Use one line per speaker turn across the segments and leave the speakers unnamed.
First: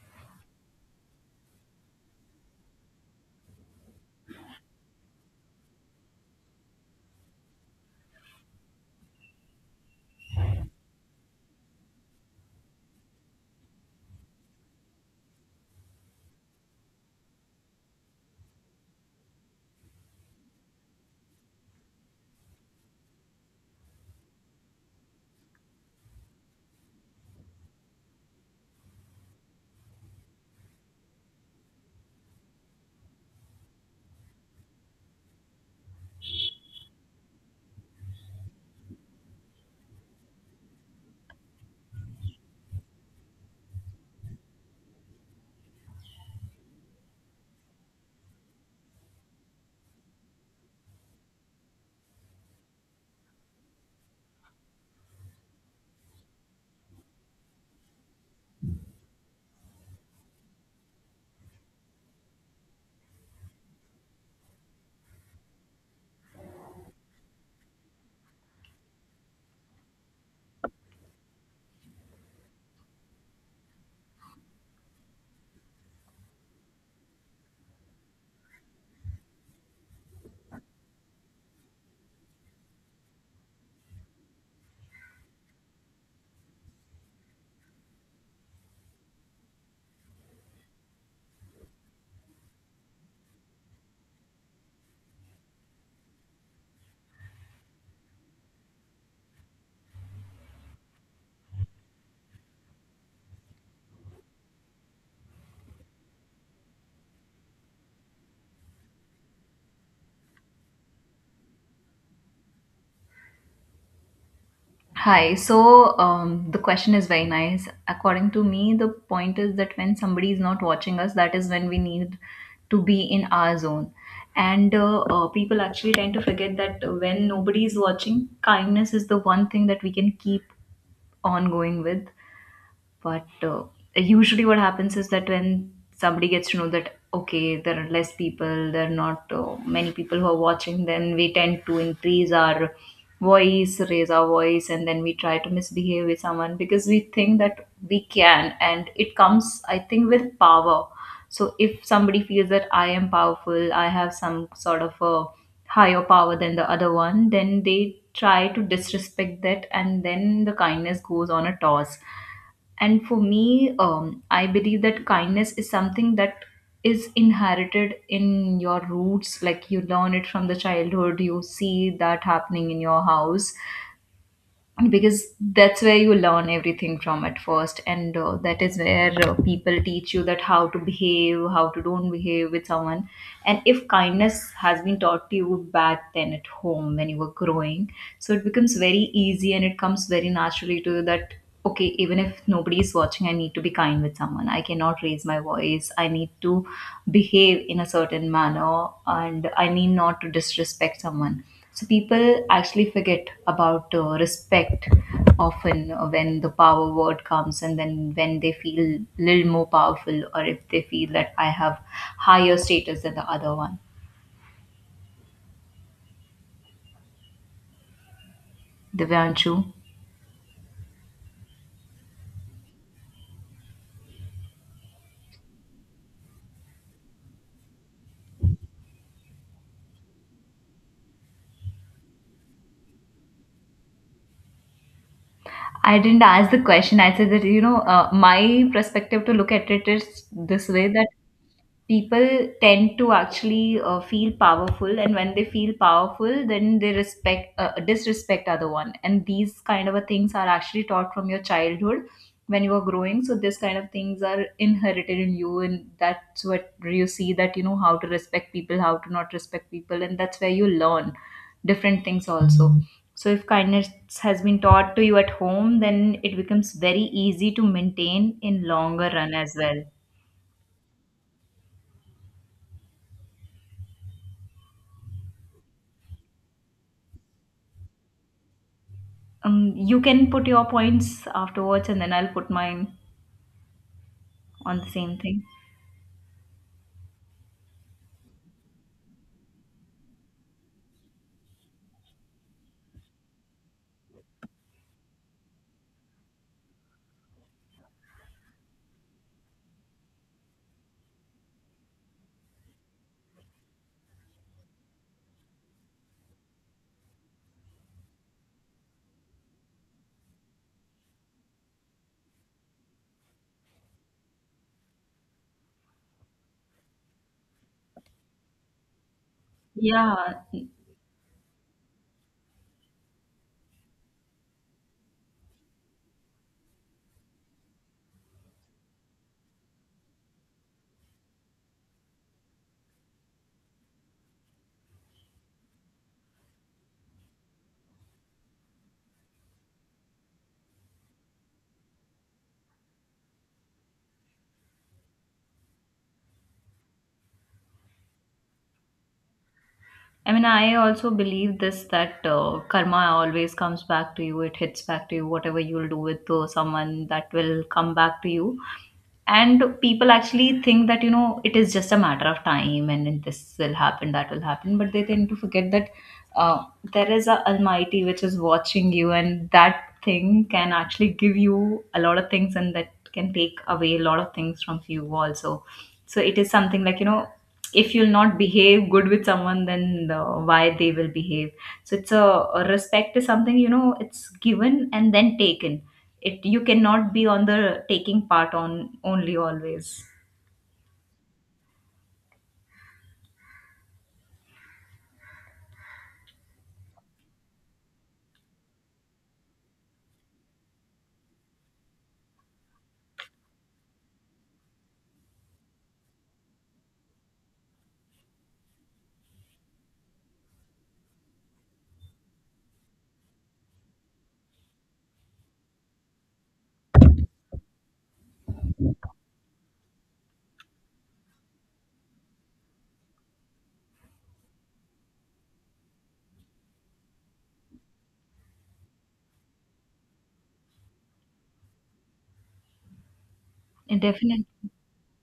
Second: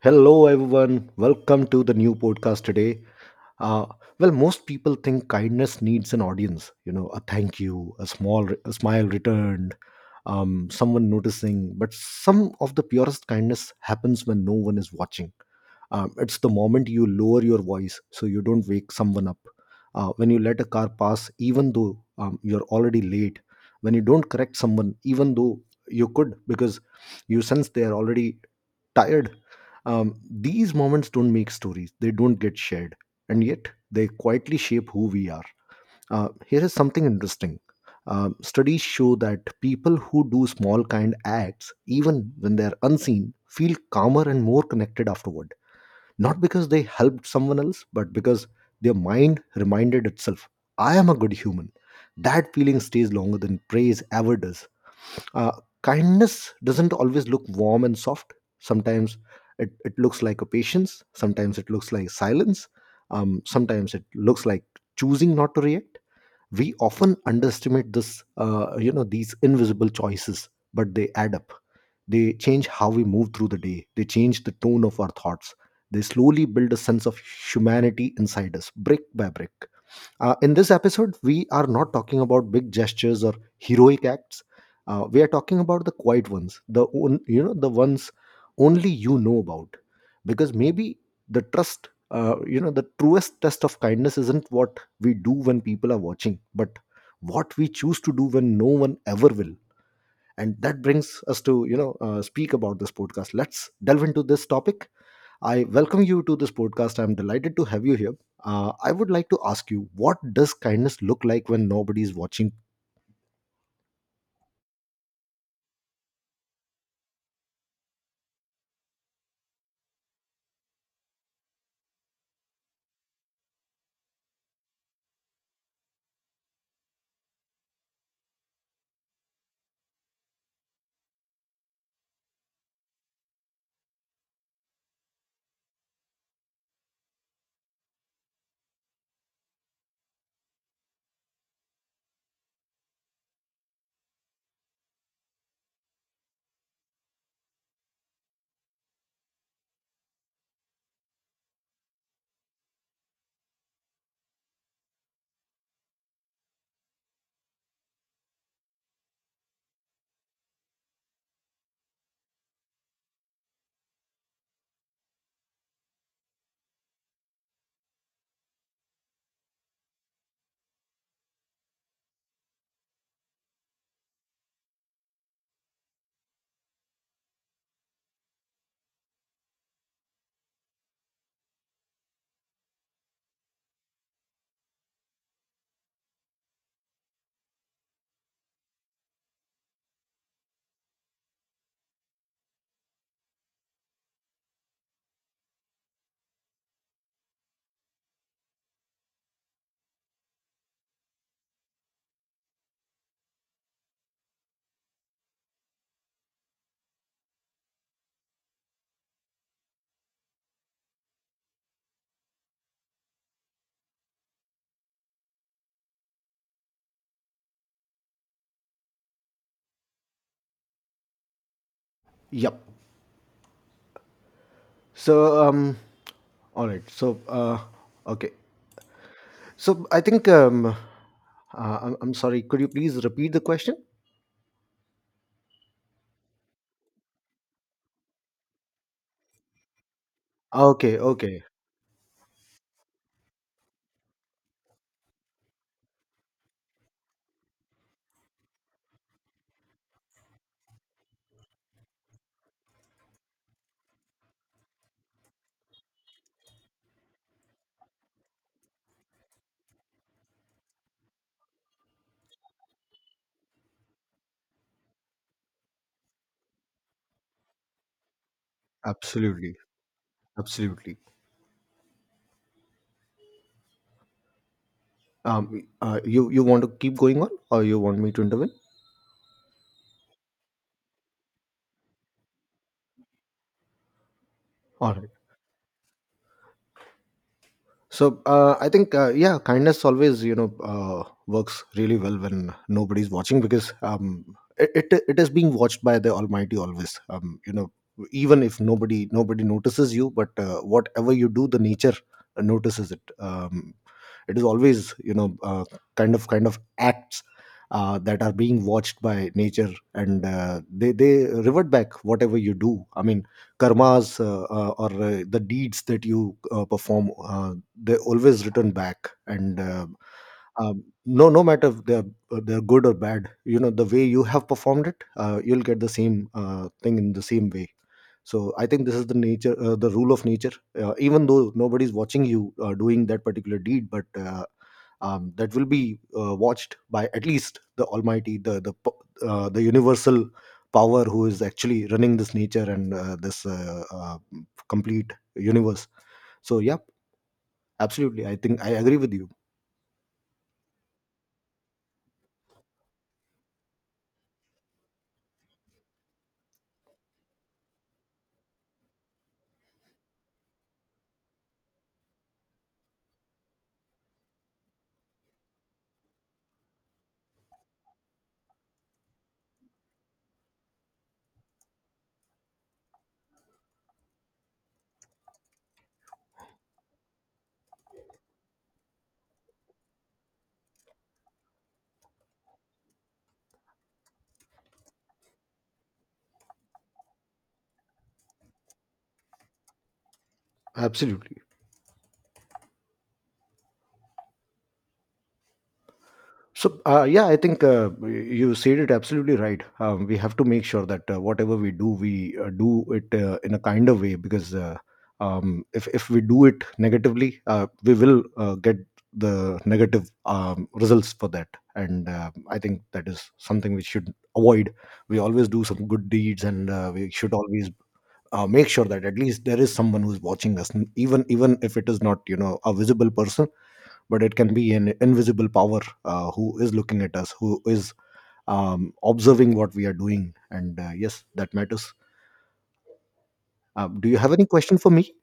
Hello, everyone. Welcome to the new podcast today. Uh, Most people think kindness needs an audience. You know, a thank you, a smile returned, someone noticing. But some of the purest kindness happens when no one is watching. It's the moment you lower your voice so you don't wake someone up. When you let a car pass, even though you're already late. When you don't correct someone, even though you could, because you sense they are already tired. These moments don't make stories, they don't get shared, and yet they quietly shape who we are. Here is something interesting. Studies show that people who do small kind acts, even when they are unseen, feel calmer and more connected afterward. Not because they helped someone else, but because their mind reminded itself, I am a good human. That feeling stays longer than praise ever does. Uh, kindness doesn't always look warm and soft. Sometimes it looks like a patience. Sometimes it looks like silence. Sometimes it looks like choosing not to react. We often underestimate this, you know, these invisible choices, but they add up. They change how we move through the day. They change the tone of our thoughts. They slowly build a sense of humanity inside us, brick by brick. In this episode, we are not talking about big gestures or heroic acts. We are talking about the quiet ones, you know, the ones only you know about, because maybe you know, the truest test of kindness isn't what we do when people are watching, but what we choose to do when no one ever will. And that brings us to, you know, speak about this podcast. Let's delve into this topic. I welcome you to this podcast. I'm delighted to have you here. I would like to ask you, what does kindness look like when nobody is watching?
Hi. The question is very nice. According to me, the point is that when somebody is not watching us, that is when we need to be in our zone. And People actually tend to forget that when nobody is watching, kindness is the one thing that we can keep on going with. But Usually, what happens is that when somebody gets to know that, okay, there are less people, there are not many people who are watching, then we tend to increase our voice, raise our voice, and then we try to misbehave with someone because we think that we can. And it comes, I think, with power. So if somebody feels that I am powerful, I have some sort of a higher power than the other one, then they try to disrespect that, and then the kindness goes on a toss. And for me, I believe that kindness is something that is inherited in your roots. Like you learn it from the childhood, you see that happening in your house because that's where you learn everything from at first, and that is where people teach you that how to behave, how to don't behave with someone. And if kindness has been taught to you back then at home when you were growing, so it becomes very easy and it comes very naturally to you that okay, even if nobody is watching, I need to be kind with someone, I cannot raise my voice, I need to behave in a certain manner, and I need not to disrespect someone. So people actually forget about respect often when the power word comes, and then when they feel little more powerful, or if they feel that I have higher status than the other one. Divyanshu,
Yep. So, all right. So, okay. So, I think, I'm sorry. Could you please repeat the question?
I didn't ask the question. I said that my perspective to look at it is this way,
Okay.
that
Okay.
people tend to actually feel powerful, and when they feel powerful, then they respect, disrespect other one, and these kind of a things are actually taught from your childhood when you are growing, so this kind of things are inherited in you, and that's what you see, that you know how to respect people, how to not respect people, and that's where you learn different things also. So if kindness has been taught to you at home, then it becomes very easy to maintain in longer run as
Absolutely.
well.
Absolutely. You want to keep going on, or you want me to intervene?
You can put your points afterwards, and then I'll put mine on the
All right.
same thing.
So I think yeah, kindness always, you know, works really well when nobody's watching because it is being watched by the Almighty always. You know, even if nobody notices you, but whatever you do, the nature notices it. It is always, you know, kind of acts. That are being watched by nature, and they revert back whatever you do. I mean, karmas, or the deeds that you perform, they always return back, and
Yeah,
no, no matter if they're they're good or bad, you know, the way you have performed it, you'll get the same thing in the same way. So I think this is the nature, the rule of nature. Even though nobody's watching you doing that particular deed, but that will be watched by at least the Almighty, the universal power, who is actually running this nature and this complete universe. So yeah. Absolutely. I think I agree with you.
I mean, I also believe this that karma always comes back to you. It hits back to you. Whatever you'll do with someone, that will come back to you. And people actually think that you know it is just a matter of time and then this will happen, that will happen, but they tend to forget that uh, there is a almighty which is watching you, and that thing can actually give you a lot of things, and that can take away a lot of things from you also. So it is something like, you know, if you'll not behave good with someone, then why they will behave. So it's a respect is something, you know, it's given and then taken. It, you cannot be on the taking part on only always.
Absolutely. So, yeah, I think you said it absolutely right. We have to make sure that whatever we do it in a kinder way, because if we do it negatively, we will get the negative results for that. And I think that is something we should avoid. We always do some good deeds, and we should always make sure that at least there is someone who's watching us, even if it is not, you know, a visible person, but it can be an invisible power, who is looking at us, who is observing what we are doing, and yes, that matters.
And
Do you have
definitely.
any question for me?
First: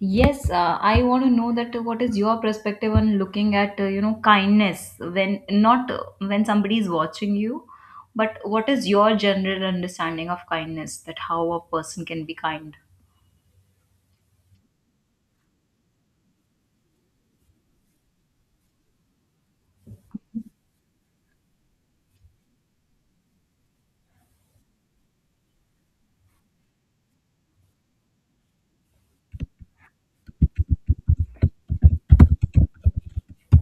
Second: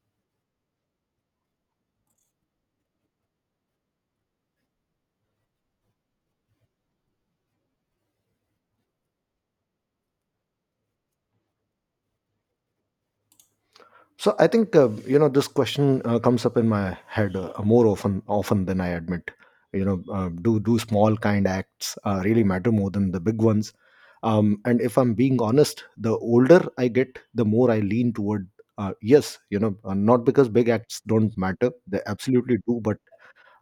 Yes, I want to know that what is your perspective on looking at, you know, kindness when not when somebody is watching you, but what is your general understanding of kindness, that how a person can be kind?
So I think, you know, this question comes up in my head more often than I admit. You know, do small kind acts really matter more than the big ones? And if I'm being honest, the older I get, the more I lean toward yes. You know, not because big acts don't matter, they absolutely do, but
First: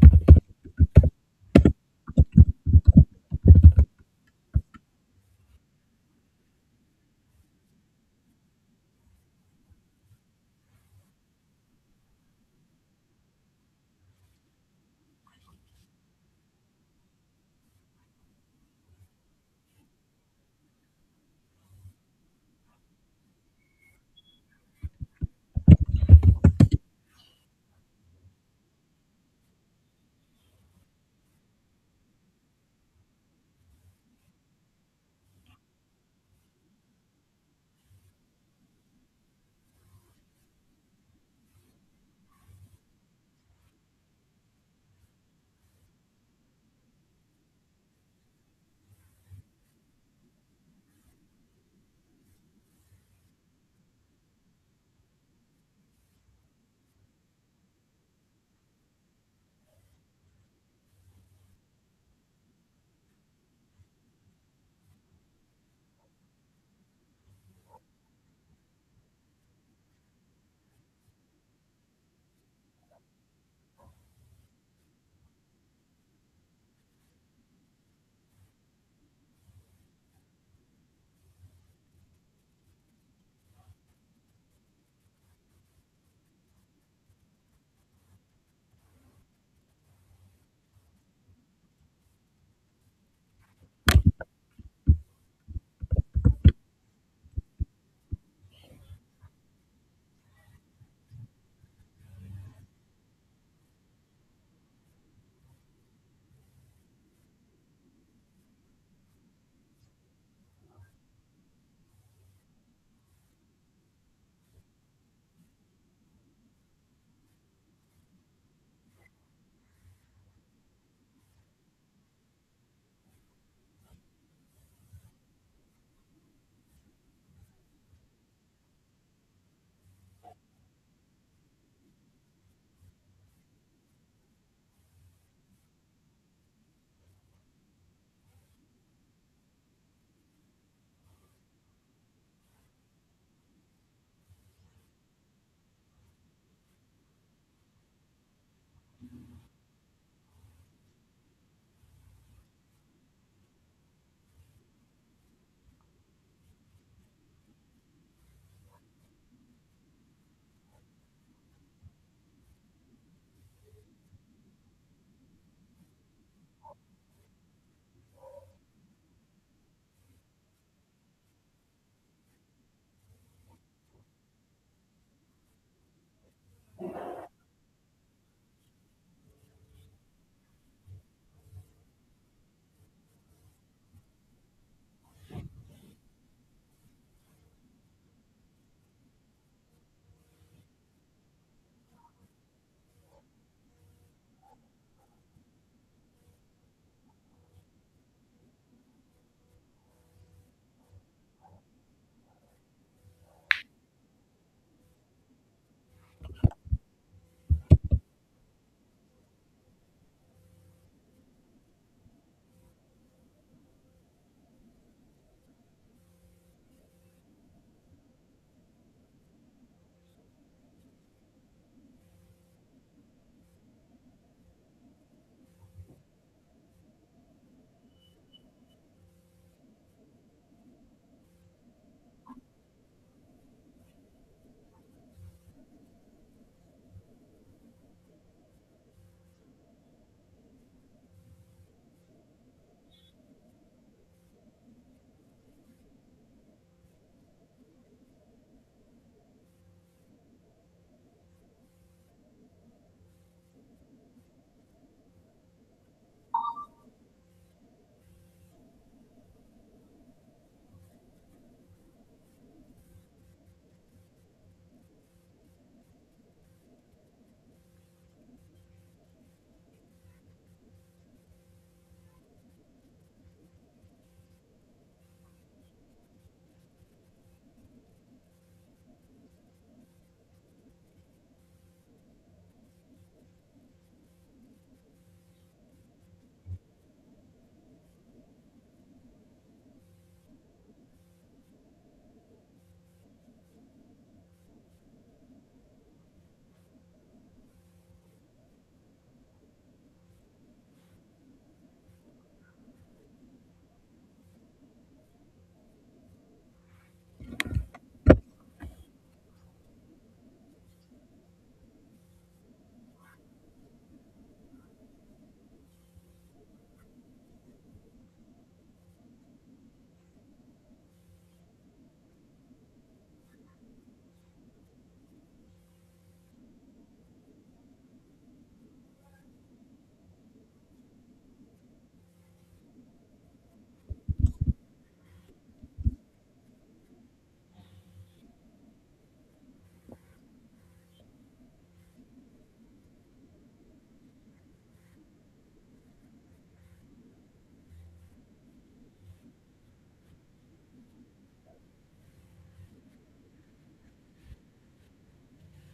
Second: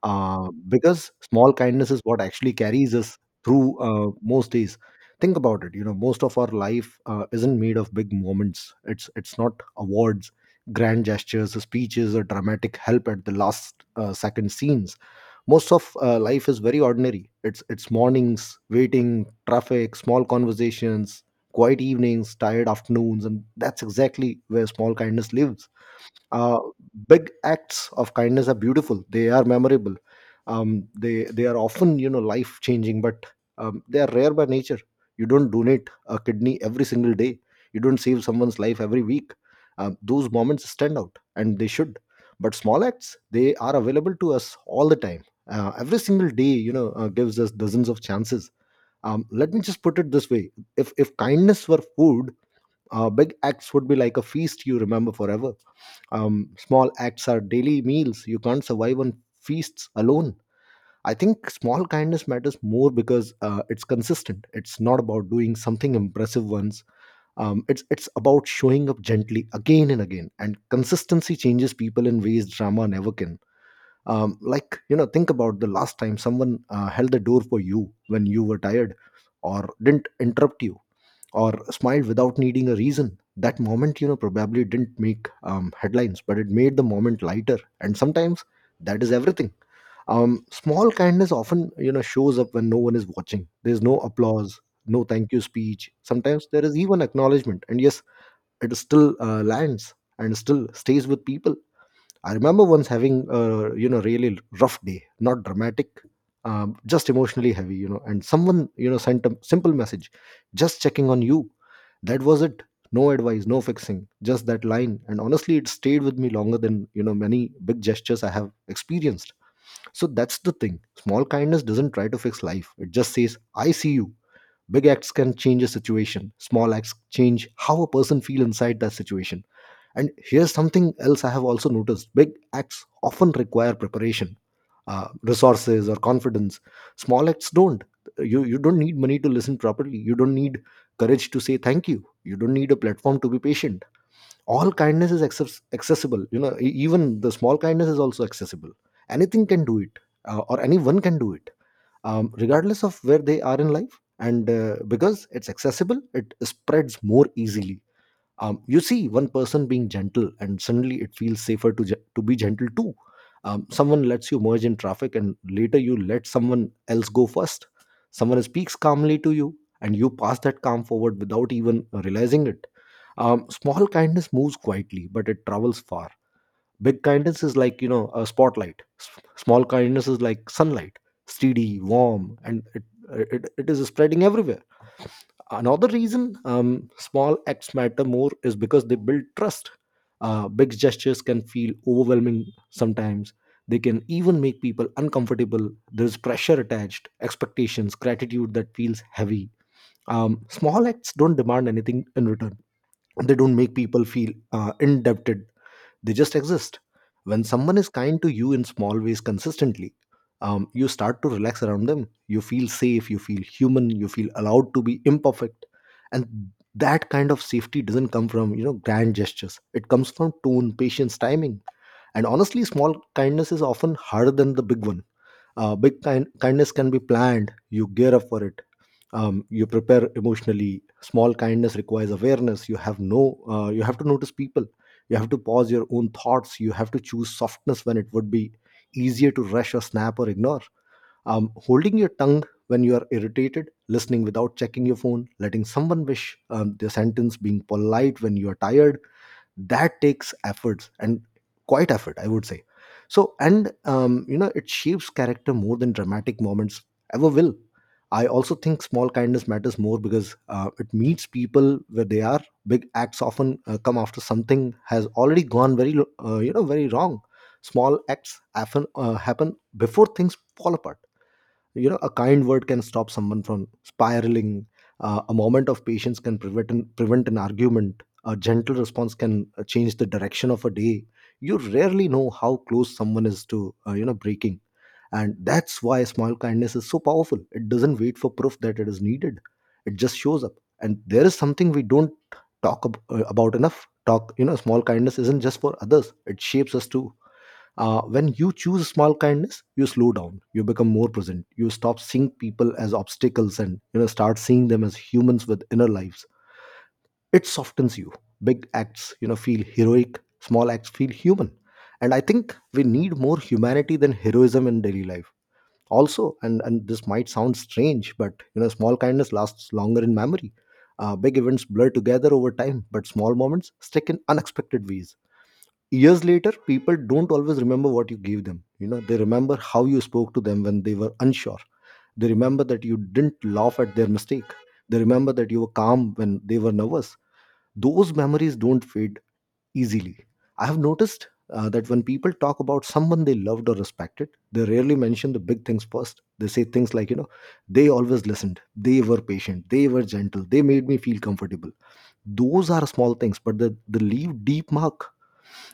because small kindness is what actually carries us through most days. Think about it. You know, most of our life isn't made of big moments. It's not awards, grand gestures, speeches, or dramatic help at the last second scenes. Most of life is very ordinary. It's mornings, waiting traffic, small conversations, quiet evenings, tired afternoons, and that's exactly where small kindness lives. uh, Big acts of kindness are beautiful, they are memorable. They are often, you know, life changing. But they are rare by nature. You don't donate a kidney every single day. You don't save someone's life every week. Those moments stand out, and they should. But small acts, they are available to us all the time. Every single day, you know, gives us dozens of chances. Let me just put it this way. If kindness were food, big acts would be like a feast you remember forever. Small acts are daily meals. You can't survive on feasts alone. I think small kindness matters more because it's consistent. It's not about doing something impressive once. It's about showing up gently again and again. And consistency changes people in ways drama never can. Like, you know, think about the last time someone held the door for you when you were tired, or didn't interrupt you, or smiled without needing a reason. That moment, you know, probably didn't make headlines, but it made the moment lighter, and sometimes that is everything. Small kindness often, you know, shows up when no one is watching. There's no applause, no thank you speech, sometimes there is even acknowledgement, and yes, it still lands and still stays with people. I remember once having a, you know, really rough day, not dramatic, just emotionally heavy, you know. And someone, you know, sent a simple message, just checking on you. That was it. No advice, no fixing, just that line. And honestly, it stayed with me longer than, you know, many big gestures I have experienced. So that's the thing. Small kindness doesn't try to fix life. It just says, "I see you." Big acts can change a situation. Small acts change how a person feel inside that situation. And here's something else I have also noticed. Big acts often require preparation, resources, or confidence. Small acts don't. You don't need money to listen properly. You don't need courage to say thank you. You don't need a platform to be patient. All kindness is access- accessible. You know, even the small kindness is also accessible. Anything can do it, or anyone can do it, regardless of where they are in life. And because it's accessible, it spreads more easily. You see one person being gentle, and suddenly it feels safer to to be gentle too. Someone lets you merge in traffic, and later you let someone else go first. Someone speaks calmly to you, and you pass that calm forward without even realizing it. Small kindness moves quietly, but it travels far. Big kindness is like, you know, a spotlight. Small kindness is like sunlight, steady, warm, and it is spreading everywhere. Another reason small acts matter more is because they build trust. Big gestures can feel overwhelming sometimes. They can even make people uncomfortable. There's pressure attached, expectations, gratitude that feels heavy. Small acts don't demand anything in return. They don't make people feel indebted. They just exist. When someone is kind to you in small ways consistently, you start to relax around them. You feel safe, you feel human, you feel allowed to be imperfect. And that kind of safety doesn't come from, you know, grand gestures. It comes from tone, patience, timing. And honestly, small kindness is often harder than the big one. Kindness can be planned. You gear up for it. You prepare emotionally. Small kindness requires awareness. You have no. You have to notice people. You have to pause your own thoughts. You have to choose softness when it would be easier to rush or snap or ignore. Holding your tongue when you are irritated, listening without checking your phone, letting someone wish their sentence, being polite when you are tired, that takes efforts and quite effort, I would say. So and um, you know, it shapes character more than dramatic moments ever will. I also think small kindness matters more because it meets people where they are. Big acts often come after something has already gone very you know, very wrong. Small acts often happen before things fall apart. You know, a kind word can stop someone from spiraling. A moment of patience can prevent an argument. A gentle response can change the direction of a day. You rarely know how close someone is to you know, breaking. And that's why small kindness is so powerful. It doesn't wait for proof that it is needed, it just shows up. And there is something we don't about enough talk. You know, small kindness isn't just for others, it shapes us too. When you choose small kindness, you slow down, you become more present, you stop seeing people as obstacles, and you know, start seeing them as humans with inner lives. It softens you. Big acts, you know, feel heroic, small acts feel human. And I think we need more humanity than heroism in daily life. Also, and this might sound strange, but you know, small kindness lasts longer in memory. Big events blur together over time, but small moments stick in unexpected ways. Years later, people don't always remember what you gave them. You know, they remember how you spoke to them when they were unsure. They remember that you didn't laugh at their mistake. They remember that you were calm when they were nervous. Those memories don't fade easily. I have noticed that when people talk about someone they loved or respected, they rarely mention the big things first. They say things like, you know, they always listened, they were patient, they were gentle, they made me feel comfortable. Those are small things, but they leave deep mark.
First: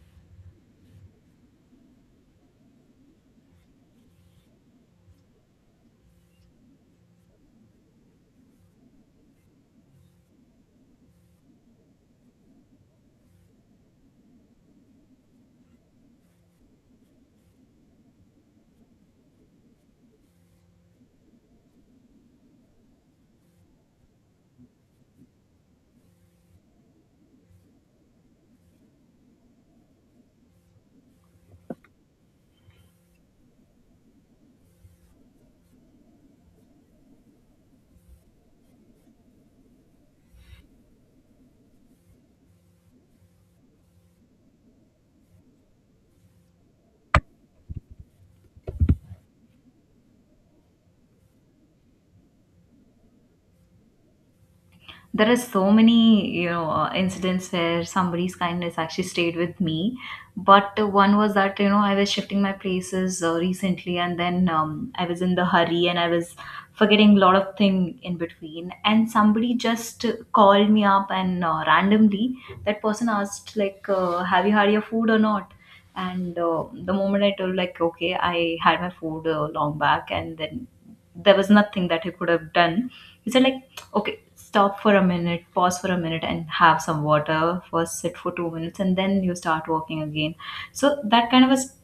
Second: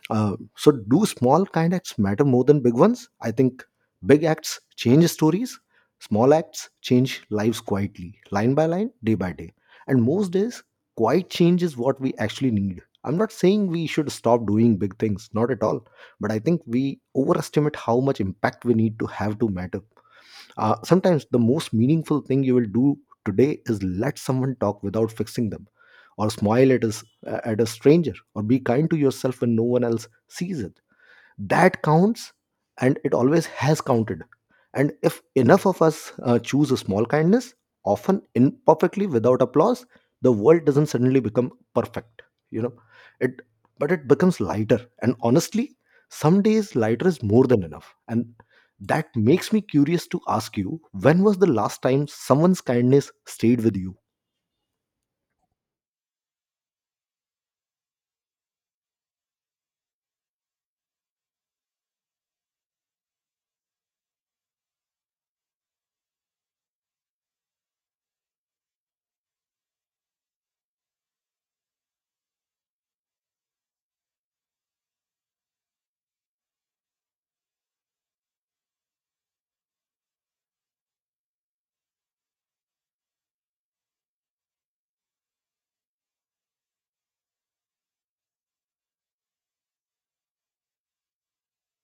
So, do small kind acts matter more than big ones? I think big acts change stories, small acts change lives quietly, line by line, day by day. And most days, quiet change is what we actually need. I'm not saying we should stop doing big things, not at all. But I think we overestimate how much impact we need to have to matter. Sometimes the most meaningful thing you will do today is let someone talk without fixing them, or smile at at a stranger, or be kind to yourself when no one else sees it. That counts, and it always has counted. And if enough of us choose a small kindness, often imperfectly, without applause, the world doesn't suddenly become perfect, you know it, but it becomes lighter. And honestly, some days lighter is more than enough. And that makes me curious to ask you, when was the last time someone's kindness stayed with you?
There are so many, incidents where somebody's kindness actually stayed with me. But one was that, you know, I was shifting my places recently, and then I was in the hurry, and I was forgetting a lot of thing in between, and somebody just called me up and randomly that person asked, like, have you had your food or not? And the moment I told, like, okay, I had my food long back, and then there was nothing that I could have done, he said like, okay, stop for a minute, pause for a minute, and have some water. First, sit for 2 minutes, and then you start walking again. So that kind of a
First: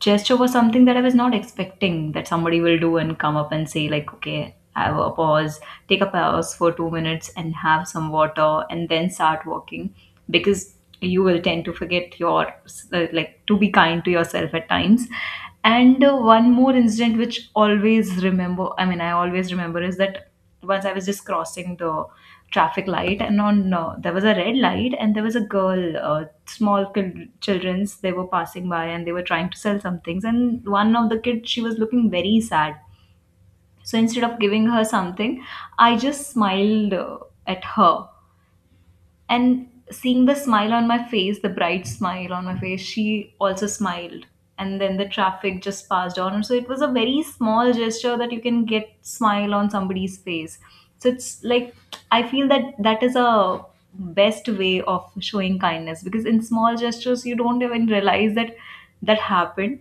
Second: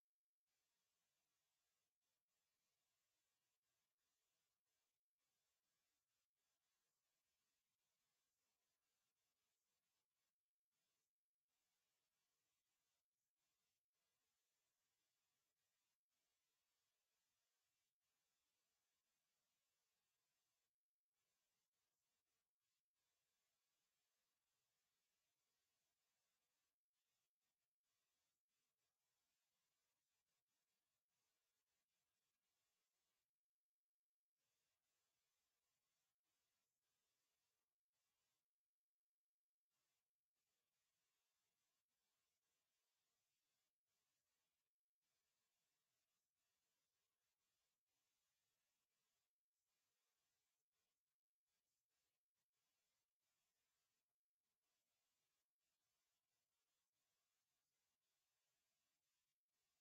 gesture was something that I was not expecting, that somebody will do and come up and say, like, okay, have a pause, take a pause for 2 minutes, and have some water, and then start walking, because you will tend to forget your like to be kind to yourself at times. And one more incident which always remember, I mean, I always remember, is that once I was just crossing the traffic light, and on there was a red light, and there was a girl, small kid, childrens, they were passing by, and they were trying to sell some things. And one of the kids, she was looking very sad. So instead of giving her something, I just smiled at her, and seeing the smile on my face, the bright smile on my face, she also smiled. And then the traffic just passed on. So it was a very small gesture that you can get smile on somebody's face. So it's like, I feel that that is a best way of showing kindness, because in small gestures you don't even realize that that happened.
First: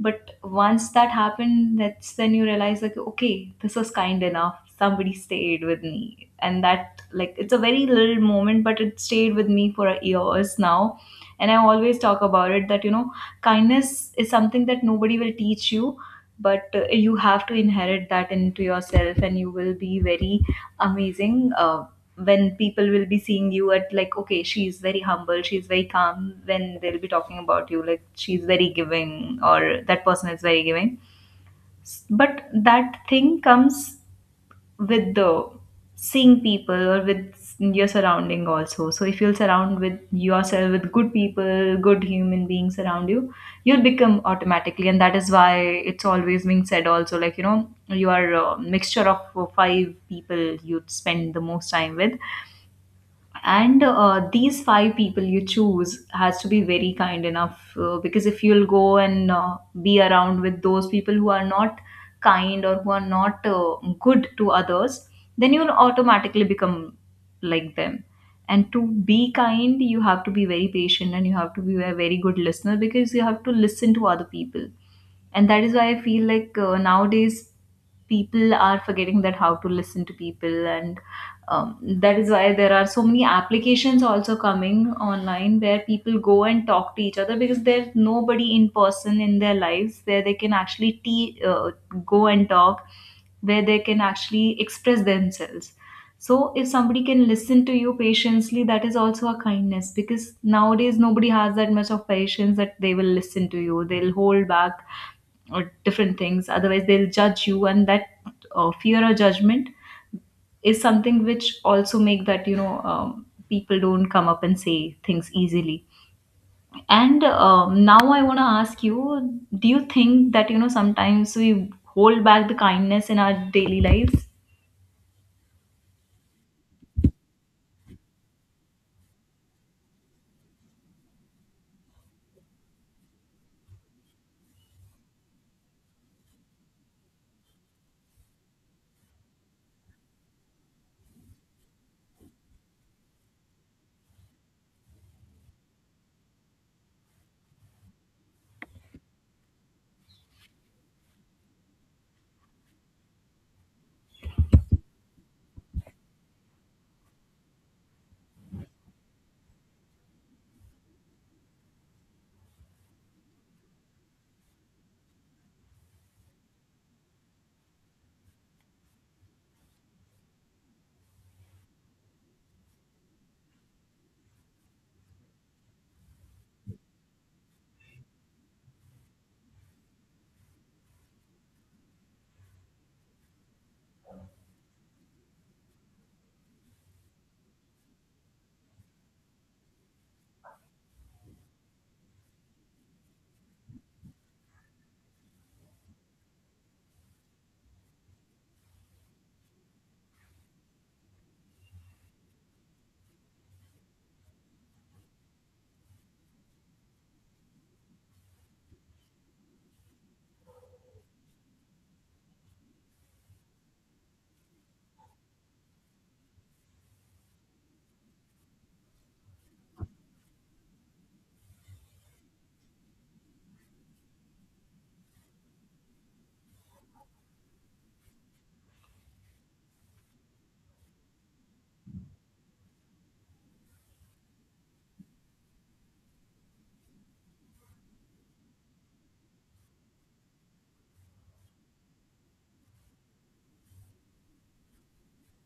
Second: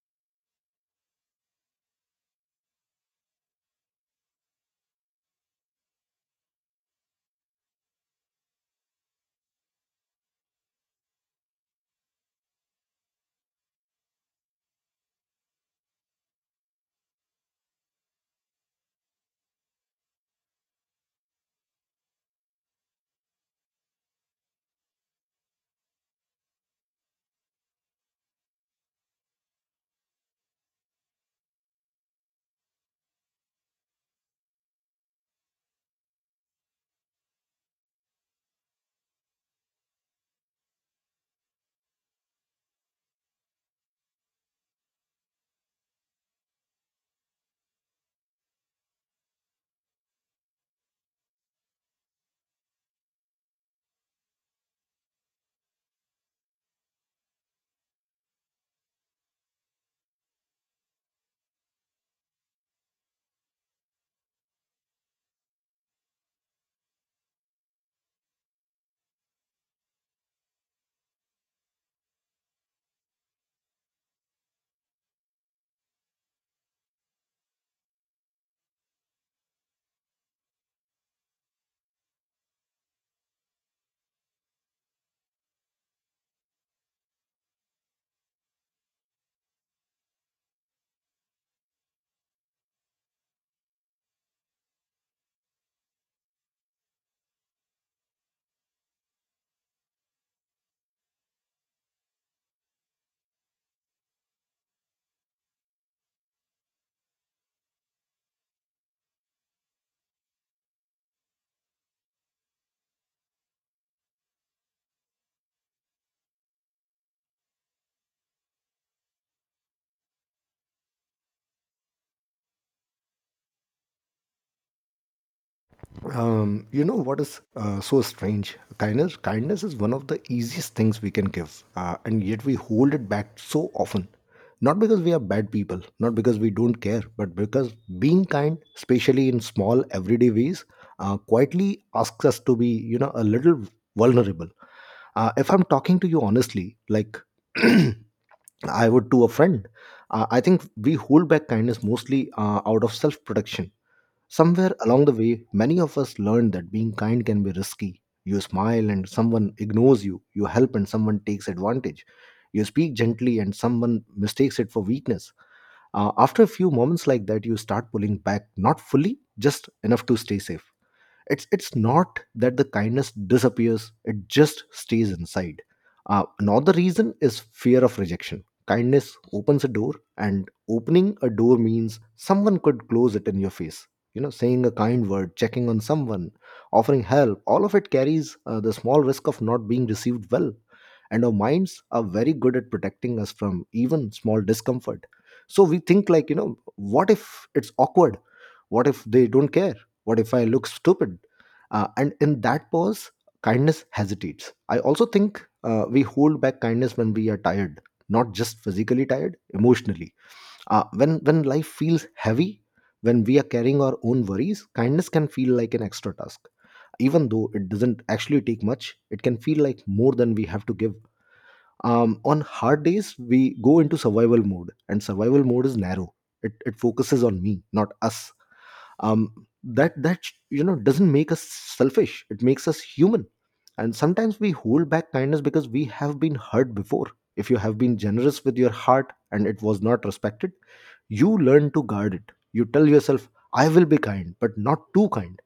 But once that happened, that's when you realize, like, okay, this was kind enough, somebody stayed with me, and that, like, it's a very little moment, but it stayed with me for years now. And I always talk about it that, you know, kindness is something that nobody will teach you, but you have to inherit that into yourself, and you will be very amazing when people will be seeing you at, like, okay, she's very humble, she's very calm, when they'll be talking about you, like, she's very giving, or that person is very giving. But that thing comes with the seeing people or with your surrounding also. So if you'll surround with yourself with good people, good human beings around you, you'll become automatically, and that is why it's always being said also, like, you know, you are a mixture of four, five people you'd spend the most time with. And these five people you choose has to be very kind enough, because if you'll go and be around with those people who are not kind, or who are not good to others, then you'll automatically become like them. And to be kind, you have to be very patient, and you have to be a very good listener, because you have to listen to other people. And that is why I feel like nowadays people are forgetting that how to listen to people, and that is why there are so many applications also coming online where people go and talk to each other, because there's nobody in person in their lives where they can actually go and talk, where they can actually express themselves. So if somebody can listen to you patiently, that is also a kindness, because nowadays nobody has that much of patience that they will listen to you, they'll hold back or different things, otherwise they'll judge you. And that fear or judgment is something which also make that, you know, people don't come up and say things easily. And now I want to ask you, do you think that, you know, sometimes we hold back the kindness in our daily lives?
You know, what is so strange, kindness, is one of the easiest things we can give, and yet we hold it back so often. Not because we are bad people, not because we don't care, but because being kind, especially in small everyday ways, quietly asks us to be, you know, a little vulnerable. If I'm talking to you honestly, like I would to a friend, I think we hold back kindness mostly out of self protection. Somewhere along the way, many of us learned that being kind can be risky. You smile and someone ignores you. You help and someone takes advantage. You speak gently and someone mistakes it for weakness. After a few moments like that, you start pulling back, not fully, just enough to stay safe. It's not that the kindness disappears, it just stays inside. Another reason is fear of rejection. Kindness opens a door, and opening a door means someone could close it in your face. You know, saying a kind word, checking on someone, offering help, all of it carries the small risk of not being received well. And our minds are very good at protecting us from even small discomfort. So we think, like, you know, what if it's awkward, what if they don't care, what if I look stupid? And in that pause, kindness hesitates. I also think we hold back kindness when we are tired. Not just physically tired, emotionally. When life feels heavy, when we are carrying our own worries, kindness can feel like an extra task. Even though it doesn't actually take much, it can feel like more than we have to give. On hard days, we go into survival mode, and survival mode is narrow. It focuses on me, not us. Um, that that you know, doesn't make us selfish, it makes us human. And sometimes we hold back kindness because we have been hurt before. If you have been generous with your heart and it was not respected, you learn to guard it. You tell yourself, I will be kind but not too kind.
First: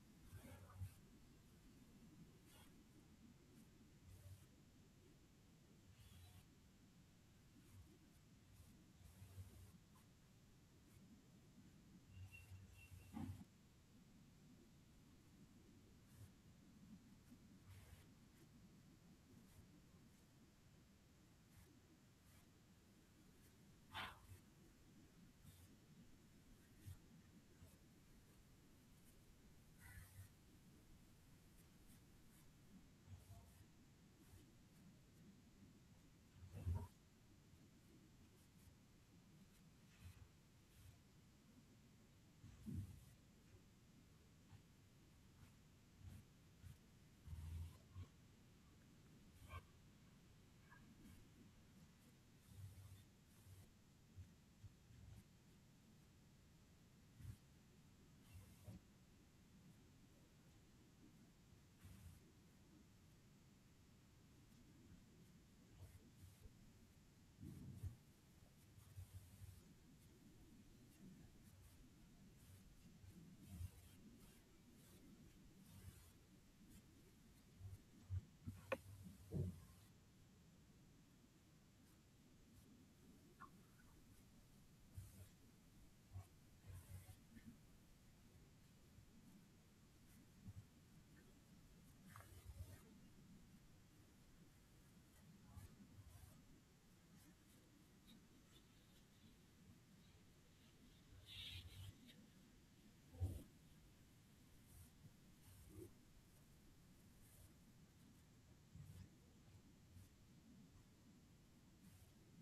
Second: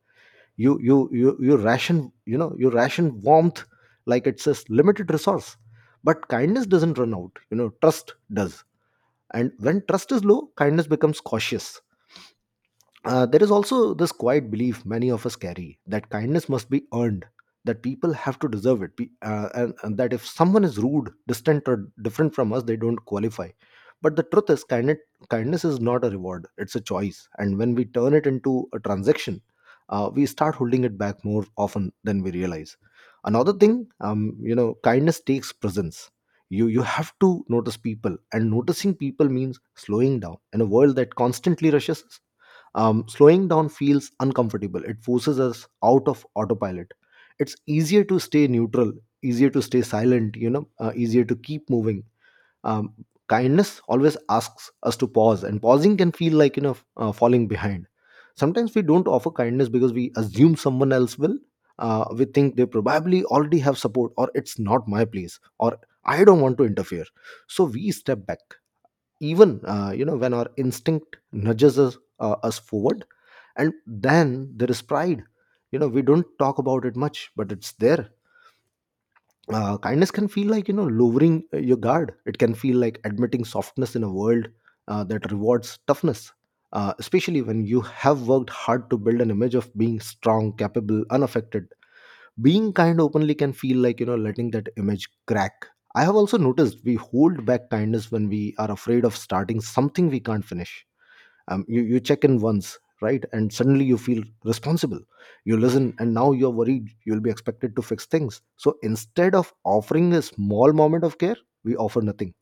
You ration, you know, you ration warmth like it's a limited resource. But kindness doesn't run out, you know, trust does. And when trust is low, kindness becomes cautious. There is also this quiet belief many of us carry, that kindness must be earned, that people have to deserve it, and that if someone is rude, distant, or different from us, they don't qualify. But the truth is, kindness, kindness is not a reward, it's a choice. And when we turn it into a transaction, we start holding it back more often than we realize. Another thing, you know, kindness takes presence. You have to notice people, and noticing people means slowing down in a world that constantly rushes. Slowing down feels uncomfortable. It forces us out of autopilot. It's easier to stay neutral, easier to stay silent, you know, easier to keep moving. Um, Kindness always asks us to pause, and pausing can feel like, you know, falling behind. Sometimes we don't offer kindness because we assume someone else will. We think they probably already have support, or it's not my place, or I don't want to interfere. So we step back, even you know, when our instinct nudges us forward. And then there is pride. You know, we don't talk about it much, but it's there. Kindness can feel like, you know, lowering your guard. It can feel like admitting softness in a world that rewards toughness. Especially when you have worked hard to build an image of being strong, capable, unaffected, being kind openly can feel like, you know, letting that image crack. I have also noticed we hold back kindness when we are afraid of starting something we can't finish. You check in once, right, and suddenly you feel responsible. You listen, and now you're worried you'll be expected to fix things. So instead of offering a small moment of care, we offer nothing.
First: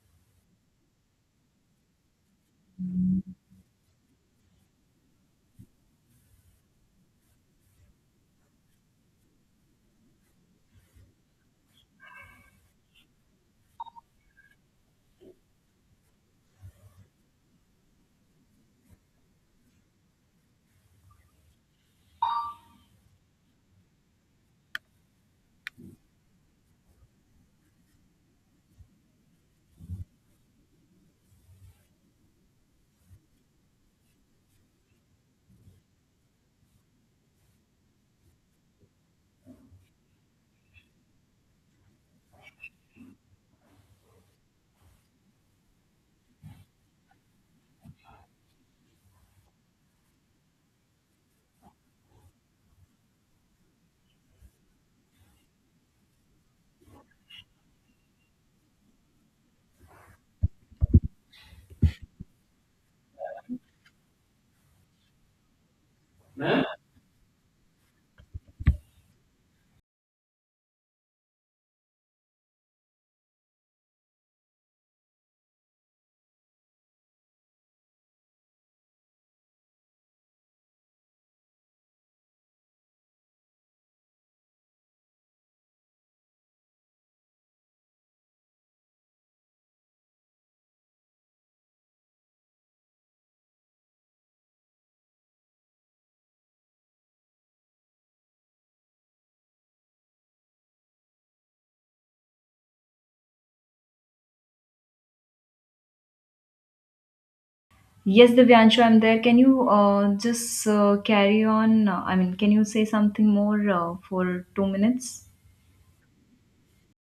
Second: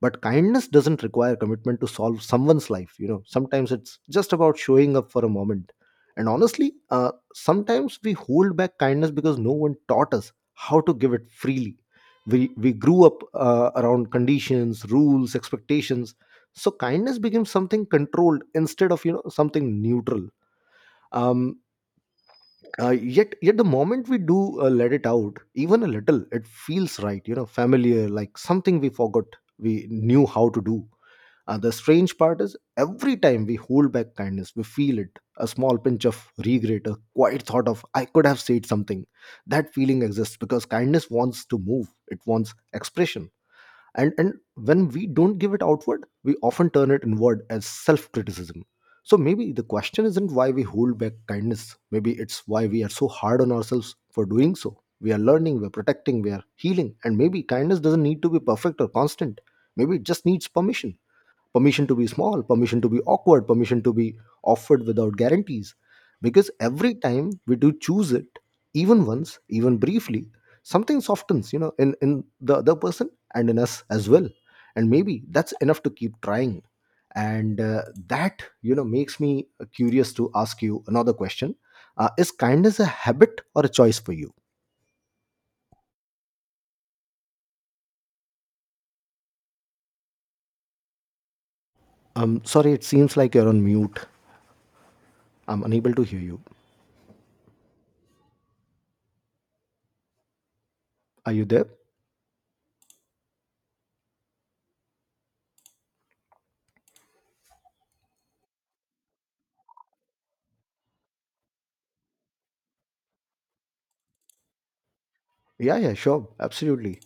But kindness doesn't require commitment to solve someone's life. You know, sometimes it's just about showing up for a moment. And honestly, sometimes we hold back kindness because no one taught us how to give it freely. We grew up around conditions, rules, expectations. So kindness became something controlled instead of, you know, something neutral. Um uh, yet yet the moment we do let it out, even a little, it feels right, you know, familiar, like something we forgot we knew how to do. The strange part is, every time we hold back kindness, we feel it, a small pinch of regret, a quiet thought of, I could have said something. That feeling exists because kindness wants to move, it wants expression. And when we don't give it outward, we often turn it inward as self criticism. So maybe the question isn't why we hold back kindness, maybe it's why we are so hard on ourselves for doing so. We are learning, we're protecting, we are healing. And maybe kindness doesn't need to be perfect or constant, maybe it just needs permission. Permission to be small, permission to be awkward, permission to be offered without guarantees. Because every time we do choose it, even once, even briefly, something softens, you know, in the other person and in us as well. And maybe that's enough to keep trying. And that, you know, makes me curious to ask you another question. Is kindness a habit or a choice for you? Sorry, it seems like you're on mute. I'm unable to hear you. Are you there?
Yes, Divyanshu, I'm there. Can you just carry on, I mean, can you say something more for 2 minutes?
Yeah, yeah, sure, absolutely.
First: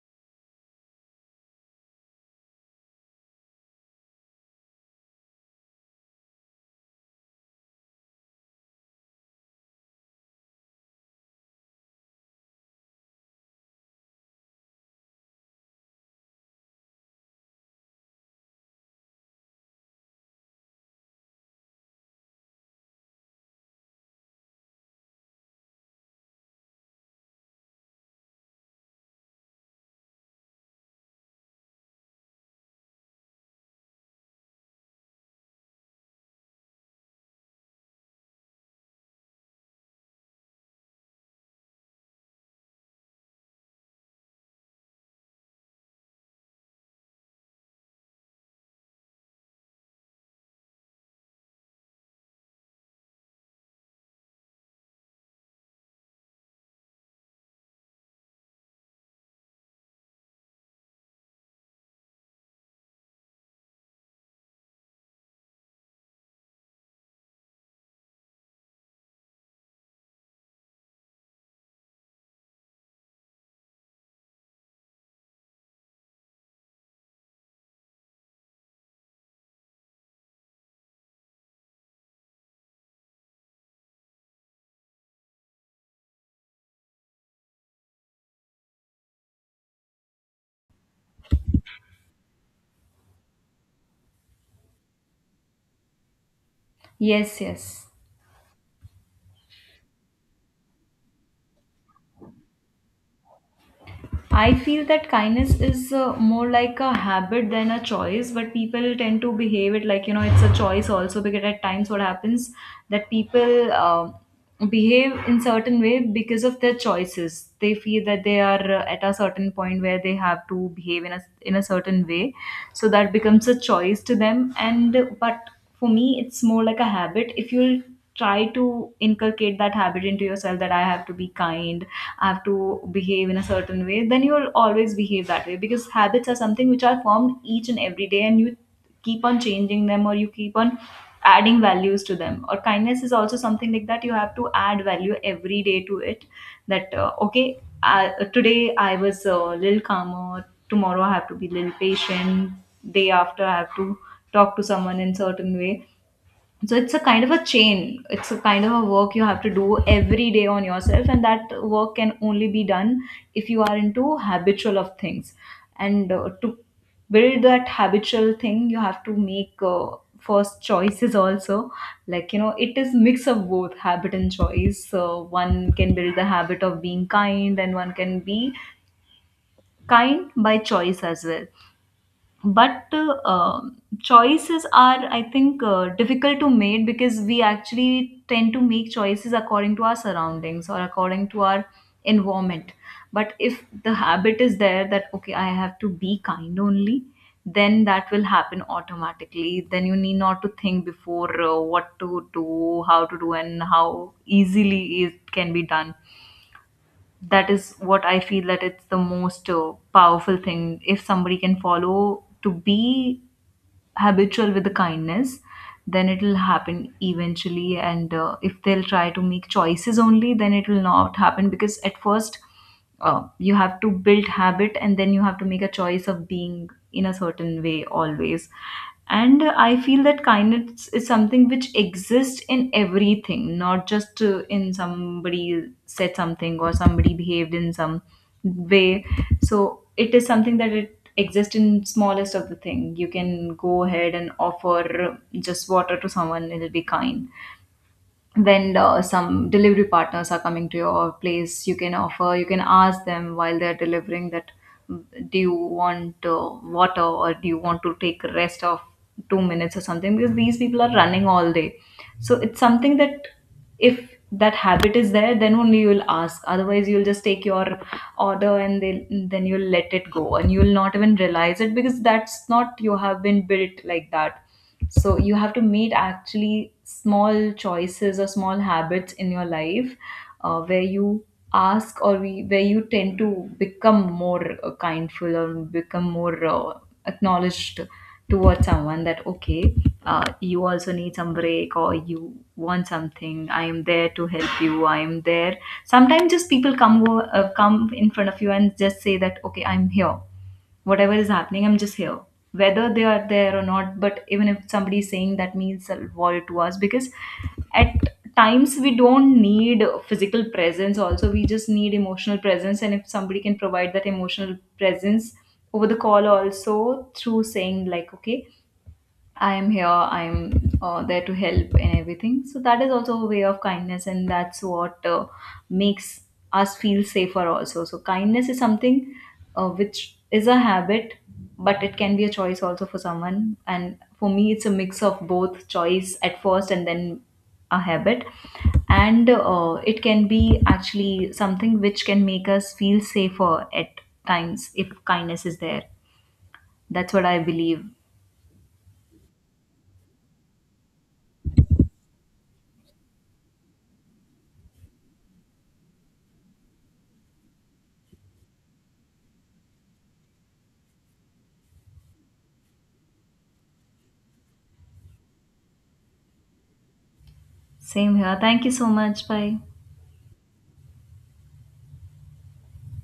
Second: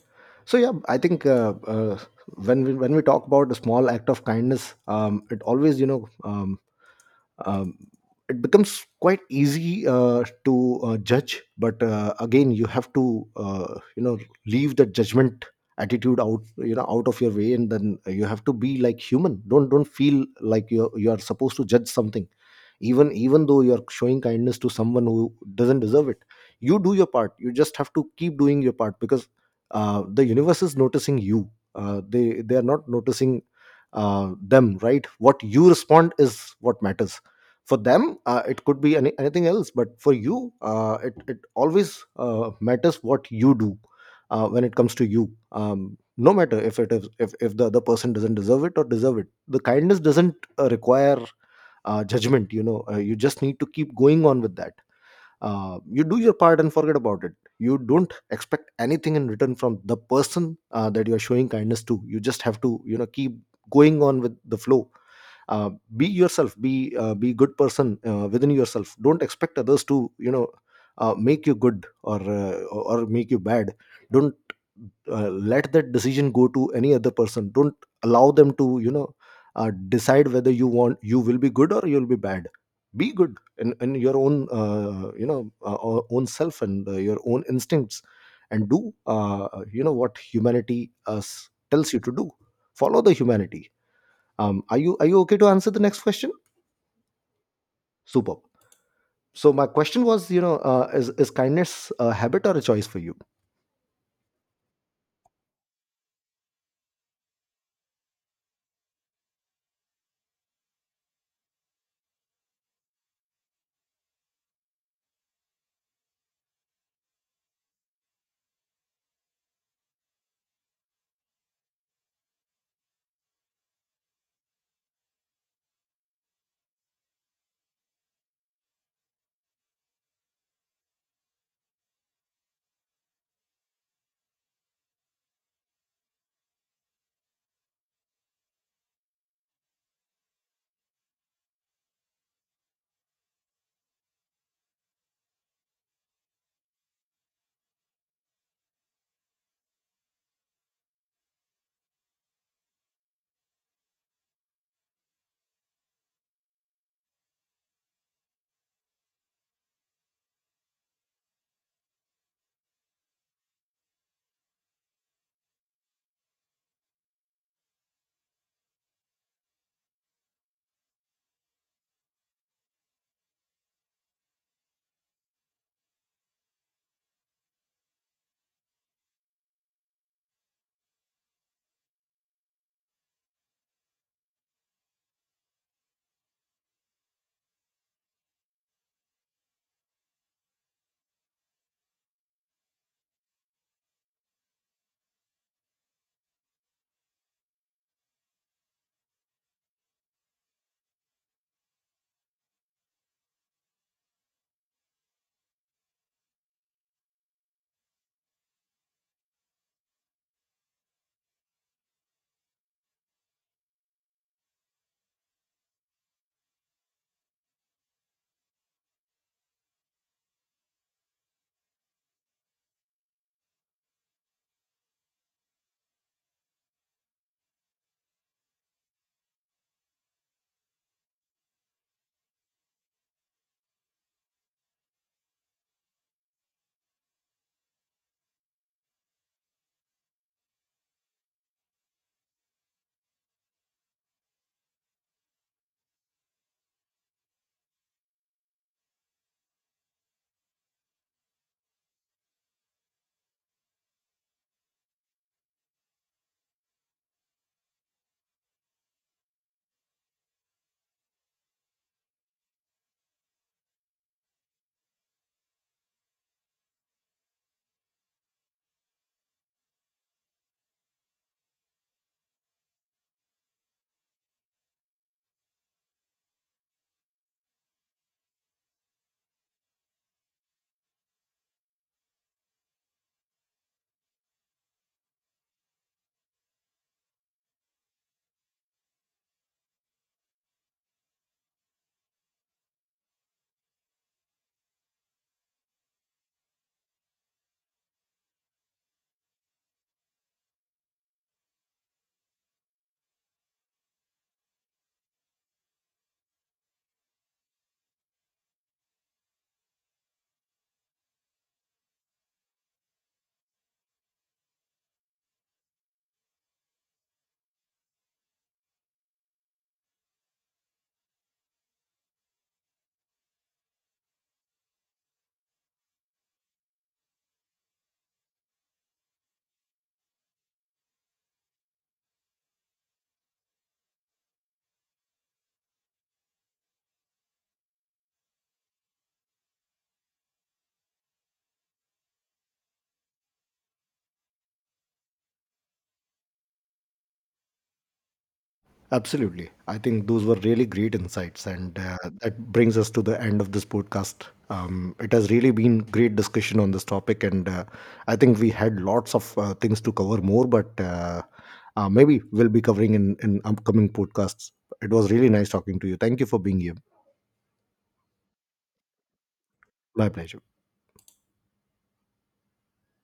So yeah, I think, when we talk about a small act of kindness, it always, you know, um, it becomes quite easy to judge. But again, you have to, you know, leave the judgment attitude out, you know, out of your way, and then you have to be like human. Don't feel like you are supposed to judge something, even even though you're showing kindness to someone who doesn't deserve it. You do your part, you just have to keep doing your part, because the universe is noticing you. They are not noticing them, right? What you respond is what matters. For them, it could be anything else, but for you, it always matters what you do when it comes to you. No matter if it is, if the other person doesn't deserve it or deserve it, the kindness doesn't require judgment, you know. You just need to keep going on with that. You do your part and forget about it. You don't expect anything in return from the person that you are showing kindness to. You just have to, you know, keep going on with the flow. uh, be yourself, be good person within yourself. Don't expect others to, you know, make you good or make you bad. Don't let that decision go to any other person. Don't allow them to, you know, decide whether you will be good or you'll be bad. Be good in your own you know, own self, and your own instincts. And do, you know, what humanity tells you to do. Follow the humanity. Are you, are you okay to answer the next question?
Yes, yes.
Superb. So my question was, you know, is kindness a habit or a choice for you?
I feel that kindness is more like a habit than a choice, but people tend to behave it like, you know, it's a choice also, because at times what happens that people behave in certain way because of their choices. They feel that they are at a certain point where they have to behave in a certain way, so that becomes a choice to them. And But for me, it's more like a habit. If you'll try to inculcate that habit into yourself, that I have to be kind, I have to behave in a certain way, then you'll always behave that way, because habits are something which are formed each and every day, and you keep on changing them, or you keep on adding values to them. Or kindness is also something like that. You have to add value every day to it, that okay, today I was a little calmer, tomorrow I have to be a little patient, day after I have to talk to someone in certain way. So it's a kind of a chain, it's a kind of a work you have to do every day on yourself, and that work can only be done if you are into habitual of things. And To build that habitual thing, you have to make first choices also, like you know, it is mix of both habit and choice. So one can build the habit of being kind, and one can be kind by choice as well. But uh, choices are, I think, difficult to make, because we actually tend to make choices according to our surroundings or according to our environment. But if the habit is there, that okay, I have to be kind only, then that will happen automatically. Then you need not to think before what to do, how to do, and how easily it can be done. That is what I feel, that it's the most powerful thing, if somebody can follow to be habitual with the kindness, then it will happen eventually. And If they'll try to make choices only, then it will not happen, because at first, you have to build habit and then you have to make a choice of being in a certain way always. And I feel that kindness is something which exists in everything, not just in somebody said something or somebody behaved in some way. So it is something that it exists in smallest of the thing. You can go ahead and offer just water to someone, it'll be kind. When some delivery partners are coming to your place, you can offer, you can ask them while they're delivering that, "Mm, do you want water, or do you want to take a rest of 2 minutes or something," because these people are running all day. So it's something that if that habit is there, then only you will ask. Otherwise, you'll just take your order and then you'll let it go, and you'll not even realize it, because that's not you have been built like that. So you have to make actually small choices or small habits in your life, where you ask, or where you tend to become more kindful, or become more acknowledged towards someone, that okay, you also need some break, or you want something, I am there to help you, I am there. Sometimes just people come in front of you and just say that, okay, I'm here, whatever is happening, I'm just here. Whether they are there or not, but even if somebody is saying, that means a world to us. Because at times we don't need physical presence also, we just need emotional presence. And if somebody can provide that emotional presence over the call also, through saying like, okay, I am here, I am there to help and everything. So that is also a way of kindness, and that's what makes us feel safer also. So kindness is something which is a habit, but it can be a choice also for someone. And for me, it's a mix of both, choice at first and then a habit. And It can be actually something which can make us feel safer at times, if kindness is there. That's what I believe.
Absolutely, I think those were really great insights. And that brings us to the end of this podcast. It has really been great discussion on this topic, and I think we had lots of things to cover more but maybe we'll be covering in upcoming podcasts. It was really nice talking to you. Thank you for being here.
Same here. Thank you so much. Bye.
My pleasure.